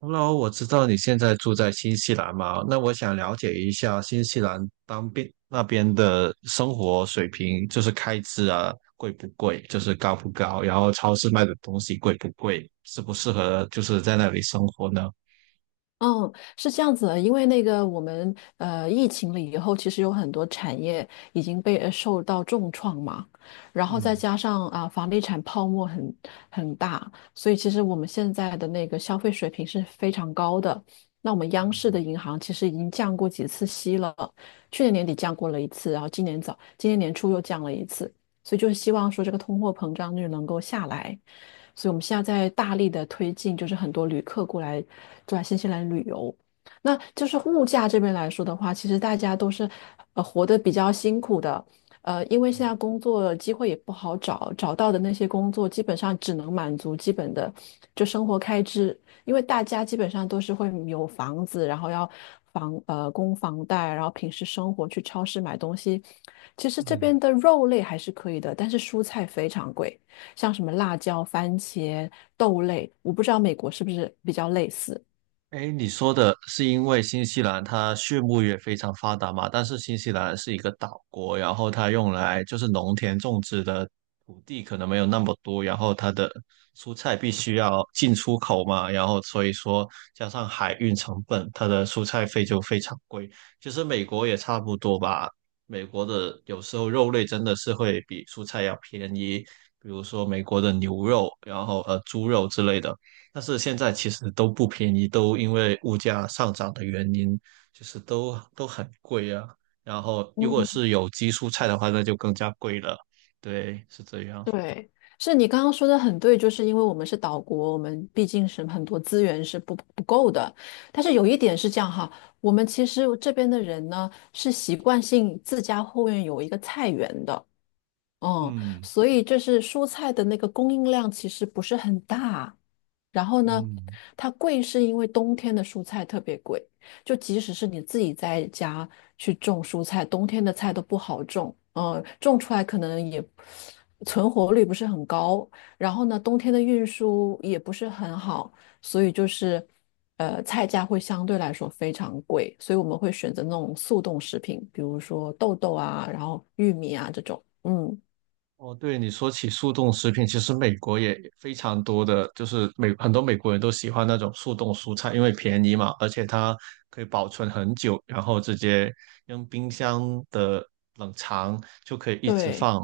Hello，我知道你现在住在新西兰嘛，那我想了解一下新西兰当边那边的生活水平，就是开支啊，贵不贵，就是高不高，然后超市卖的东西贵不贵，适不适合就是在那里生活呢？嗯，是这样子的，因为那个我们疫情了以后，其实有很多产业已经受到重创嘛，然后再嗯加上啊、房地产泡沫很大，所以其实我们现在的那个消费水平是非常高的。那我们央视的银行其实已经降过几次息了，去年年底降过了一次，然后今年年初又降了一次，所以就是希望说这个通货膨胀率能够下来。所以我们现在在大力的推进，就是很多旅客过来新西兰旅游。那就是物价这边来说的话，其实大家都是活得比较辛苦的，因为现在工作机会也不好找，找到的那些工作基本上只能满足基本的就生活开支，因为大家基本上都是会有房子，然后要供房贷，然后平时生活去超市买东西，其实这嗯。边的肉类还是可以的，但是蔬菜非常贵。像什么辣椒、番茄、豆类，我不知道美国是不是比较类似。哎，你说的是因为新西兰它畜牧业非常发达嘛？但是新西兰是一个岛国，然后它用来就是农田种植的土地可能没有那么多，然后它的蔬菜必须要进出口嘛，然后所以说加上海运成本，它的蔬菜费就非常贵。其实美国也差不多吧，美国的有时候肉类真的是会比蔬菜要便宜，比如说美国的牛肉，然后猪肉之类的。但是现在其实都不便宜，都因为物价上涨的原因，就是都很贵啊。然后如果嗯，是有机蔬菜的话，那就更加贵了。对，是这样。对，是你刚刚说的很对，就是因为我们是岛国，我们毕竟是很多资源是不够的。但是有一点是这样哈，我们其实这边的人呢是习惯性自家后院有一个菜园的，嗯，嗯所以就是蔬菜的那个供应量其实不是很大。然后呢，嗯。它贵是因为冬天的蔬菜特别贵，就即使是你自己在家去种蔬菜，冬天的菜都不好种，种出来可能也存活率不是很高。然后呢，冬天的运输也不是很好，所以就是菜价会相对来说非常贵，所以我们会选择那种速冻食品，比如说豆豆啊，然后玉米啊这种，嗯。哦，对，你说起速冻食品，其实美国也非常多的，就是美很多美国人都喜欢那种速冻蔬菜，因为便宜嘛，而且它可以保存很久，然后直接用冰箱的冷藏就可以一直对，放，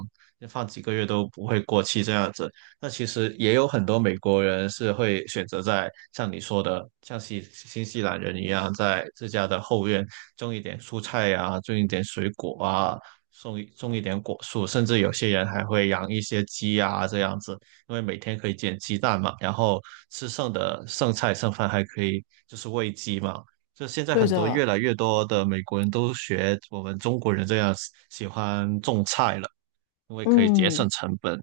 放几个月都不会过期这样子。那其实也有很多美国人是会选择在像你说的，像新西兰人一样，在自家的后院种一点蔬菜呀，种一点水果啊，种一点果树，甚至有些人还会养一些鸡啊这样子，因为每天可以捡鸡蛋嘛，然后吃剩的剩菜剩饭还可以就是喂鸡嘛。就现在对很多越的，来越多的美国人都学我们中国人这样喜欢种菜了，因为可以节省嗯，成本。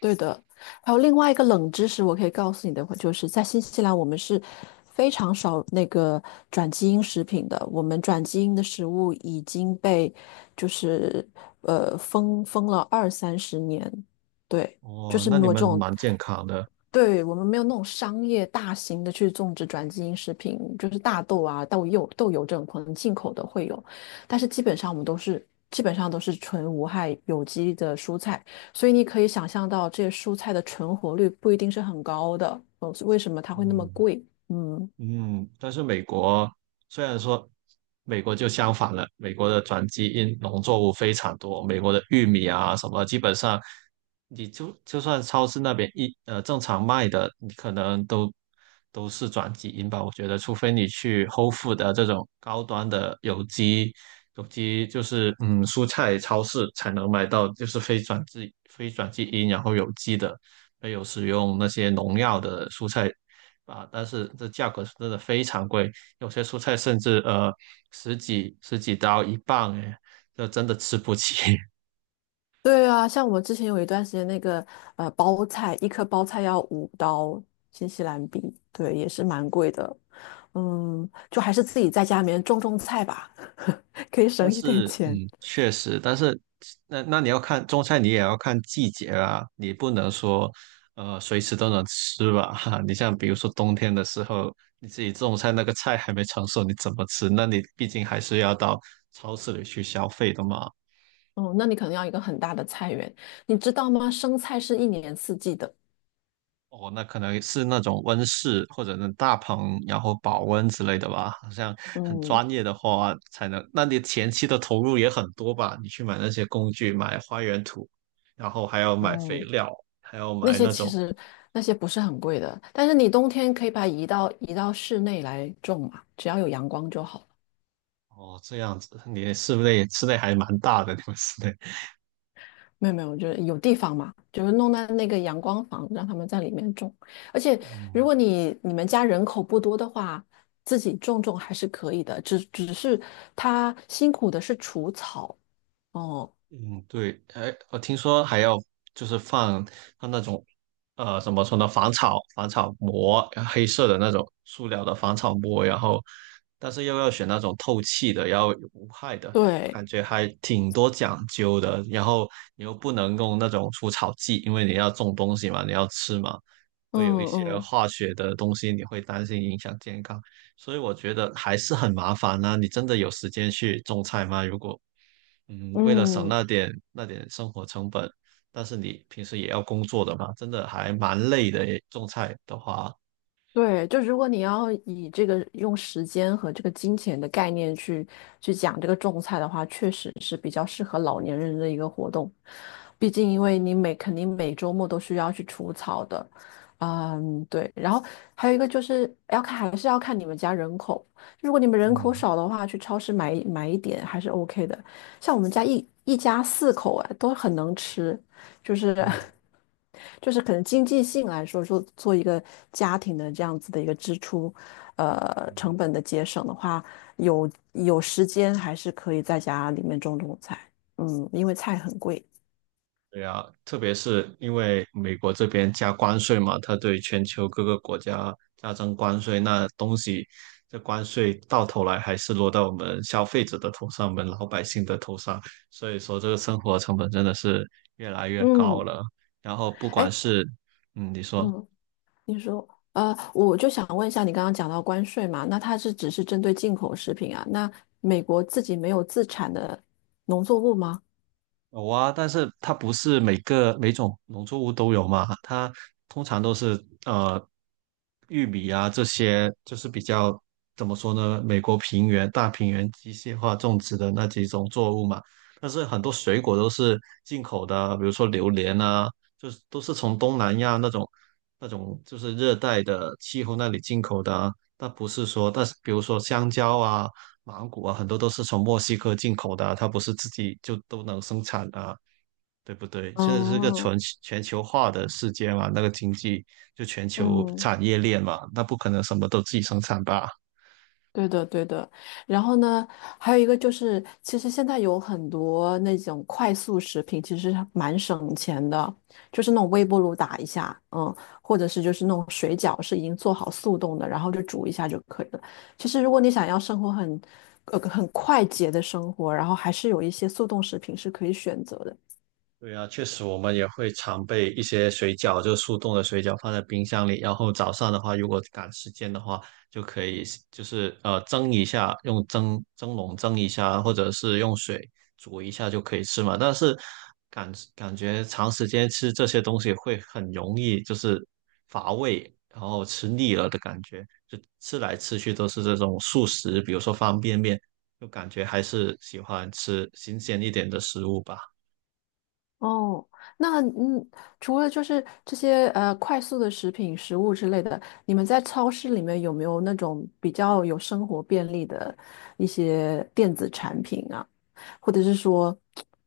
对的。还有另外一个冷知识，我可以告诉你的话，就是在新西兰，我们是非常少那个转基因食品的。我们转基因的食物已经被就是封了二三十年，对，就哦，是那没你有这们种蛮健康的，对，我们没有那种商业大型的去种植转基因食品，就是大豆啊、豆柚、豆油这种可能进口的会有，但是基本上我们都是基本上都是纯无害有机的蔬菜，所以你可以想象到这些蔬菜的存活率不一定是很高的，为什么它会那么嗯。贵？嗯，嗯，但是美国虽然说美国就相反了，美国的转基因农作物非常多，美国的玉米啊什么，基本上你就就算超市那边正常卖的，你可能都是转基因吧。我觉得，除非你去 Whole Food 的这种高端的有机就是蔬菜超市才能买到，就是非转基因然后有机的。没有使用那些农药的蔬菜啊，但是这价格是真的非常贵，有些蔬菜甚至十几刀一磅，哎，这真的吃不起。对啊，像我们之前有一段时间那个包菜，一颗包菜要5刀新西兰币，对，也是蛮贵的，嗯，就还是自己在家里面种种菜吧。可以但省一点是嗯，钱。确实，但是那你要看种菜，你也要看季节啊，你不能说随时都能吃吧。哈，你像比如说冬天的时候，你自己种菜那个菜还没成熟，你怎么吃？那你毕竟还是要到超市里去消费的嘛。哦，那你可能要一个很大的菜园，你知道吗？生菜是一年四季的。哦，那可能是那种温室或者那大棚，然后保温之类的吧。好像很嗯专业的话才能，那你前期的投入也很多吧？你去买那些工具，买花园土，然后还要买肥嗯，料，还要那买些那其种，实那些不是很贵的，但是你冬天可以把它移到室内来种嘛，只要有阳光就好了。哦，这样子，你室内还蛮大的，你们室内。没有没有，就是有地方嘛，就是弄在那个阳光房，让他们在里面种。而且如嗯果你们家人口不多的话，自己种种还是可以的，只是他辛苦的是除草。哦，嗯，对，哎，我听说还要就是放那种，怎么说呢，防草膜，黑色的那种塑料的防草膜，然后，但是又要选那种透气的，要有无害的，我对，感觉还挺多讲究的。然后你又不能用那种除草剂，因为你要种东西嘛，你要吃嘛，嗯会有一些嗯化学的东西，你会担心影响健康，所以我觉得还是很麻烦呢、你真的有时间去种菜吗？如果嗯，为了省嗯，那点生活成本，但是你平时也要工作的嘛，真的还蛮累的诶种菜的话，对，就如果你要以这个用时间和这个金钱的概念去去讲这个种菜的话，确实是比较适合老年人的一个活动。毕竟，因为肯定每周末都需要去除草的，嗯，对。然后还有一个就是要看，还是要看你们家人口。如果你们人口嗯少的话，去超市买一点还是 OK 的。像我们家一家四口啊，都很能吃。就是 嗯 就是可能经济性来说，说做一个家庭的这样子的一个支出，呃，嗯，成本的节省的话，有有时间还是可以在家里面种种菜，嗯，因为菜很贵，对啊，特别是因为美国这边加关税嘛，它对全球各个国家加征关税，那东西这关税到头来还是落到我们消费者的头上，我们老百姓的头上，所以说这个生活成本真的是越来越高嗯，了。然后不管哎，是嗯，你说。嗯，你说，我就想问一下，你刚刚讲到关税嘛，那它是只是针对进口食品啊？那美国自己没有自产的农作物吗？有啊，但是它不是每个每种农作物都有嘛，它通常都是玉米啊这些，就是比较怎么说呢，美国平原大平原机械化种植的那几种作物嘛。但是很多水果都是进口的啊，比如说榴莲啊，就是都是从东南亚那种就是热带的气候那里进口的啊。那不是说，但是比如说香蕉啊，芒果啊，很多都是从墨西哥进口的啊它不是自己就都能生产啊，对不对？现在是个哦，全球化的世界嘛，那个经济就全球嗯。产业链嘛，那不可能什么都自己生产吧？对的，对的。然后呢，还有一个就是，其实现在有很多那种快速食品，其实蛮省钱的，就是那种微波炉打一下，嗯，或者是就是那种水饺是已经做好速冻的，然后就煮一下就可以了。其实如果你想要生活很，呃，很快捷的生活，然后还是有一些速冻食品是可以选择的。对啊，确实我们也会常备一些水饺，就是速冻的水饺放在冰箱里，然后早上的话，如果赶时间的话，就可以就是蒸一下，用蒸笼蒸一下，或者是用水煮一下就可以吃嘛。但是感觉长时间吃这些东西会很容易就是乏味，然后吃腻了的感觉，就吃来吃去都是这种速食，比如说方便面，就感觉还是喜欢吃新鲜一点的食物吧。哦，那除了就是这些快速的食品、食物之类的，你们在超市里面有没有那种比较有生活便利的一些电子产品啊？或者是说，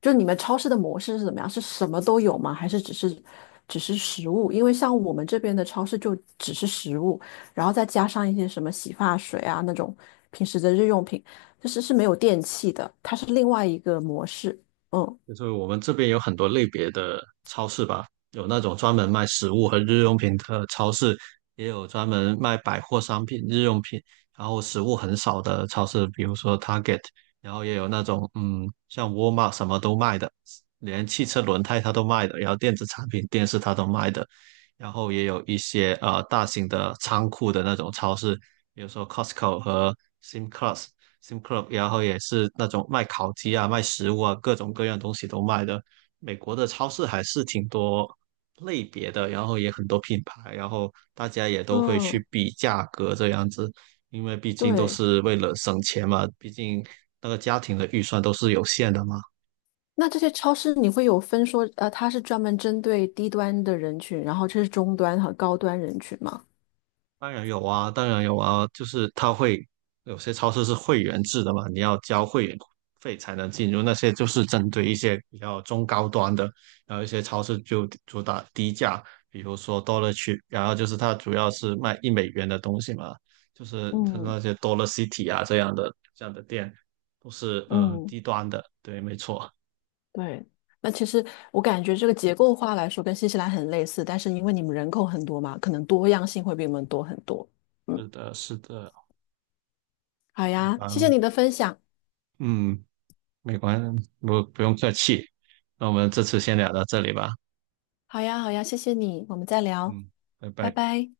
就你们超市的模式是怎么样？是什么都有吗？还是只是食物？因为像我们这边的超市就只是食物，然后再加上一些什么洗发水啊那种平时的日用品，就是是没有电器的，它是另外一个模式。嗯就是我们这边有很多类别的超市吧，有那种专门卖食物和日用品的超市，也有专门卖百货商品、日用品，然后食物很少的超市，比如说 Target,然后也有那种嗯，像沃尔玛什么都卖的，连汽车轮胎它都卖的，然后电子产品、电视它都卖的，然后也有一些大型的仓库的那种超市，比如说 Costco 和 Simclast，Sim Club,然后也是那种卖烤鸡啊、卖食物啊，各种各样东西都卖的。美国的超市还是挺多类别的，然后也很多品牌，然后大家也都会嗯，去比价格这样子，因为毕竟都对。是为了省钱嘛，毕竟那个家庭的预算都是有限的嘛。那这些超市你会有分说，呃，它是专门针对低端的人群，然后这是中端和高端人群吗？当然有啊，当然有啊，就是它会有些超市是会员制的嘛，你要交会员费才能进入，那些就是针对一些比较中高端的，然后一些超市就主打低价，比如说 Dollar Tree,然后就是它主要是卖一美元的东西嘛，就是它嗯那些 Dollar City 啊这样的店都是嗯，低端的，对，没错，对。那其实我感觉这个结构化来说跟新西兰很类似，但是因为你们人口很多嘛，可能多样性会比我们多很多。嗯，是的，是的，好好呀，吧，谢谢你的分享。嗯，没关，不用客气，那我们这次先聊到这里吧。好呀，好呀，谢谢你，我们再聊，嗯，拜拜拜。拜。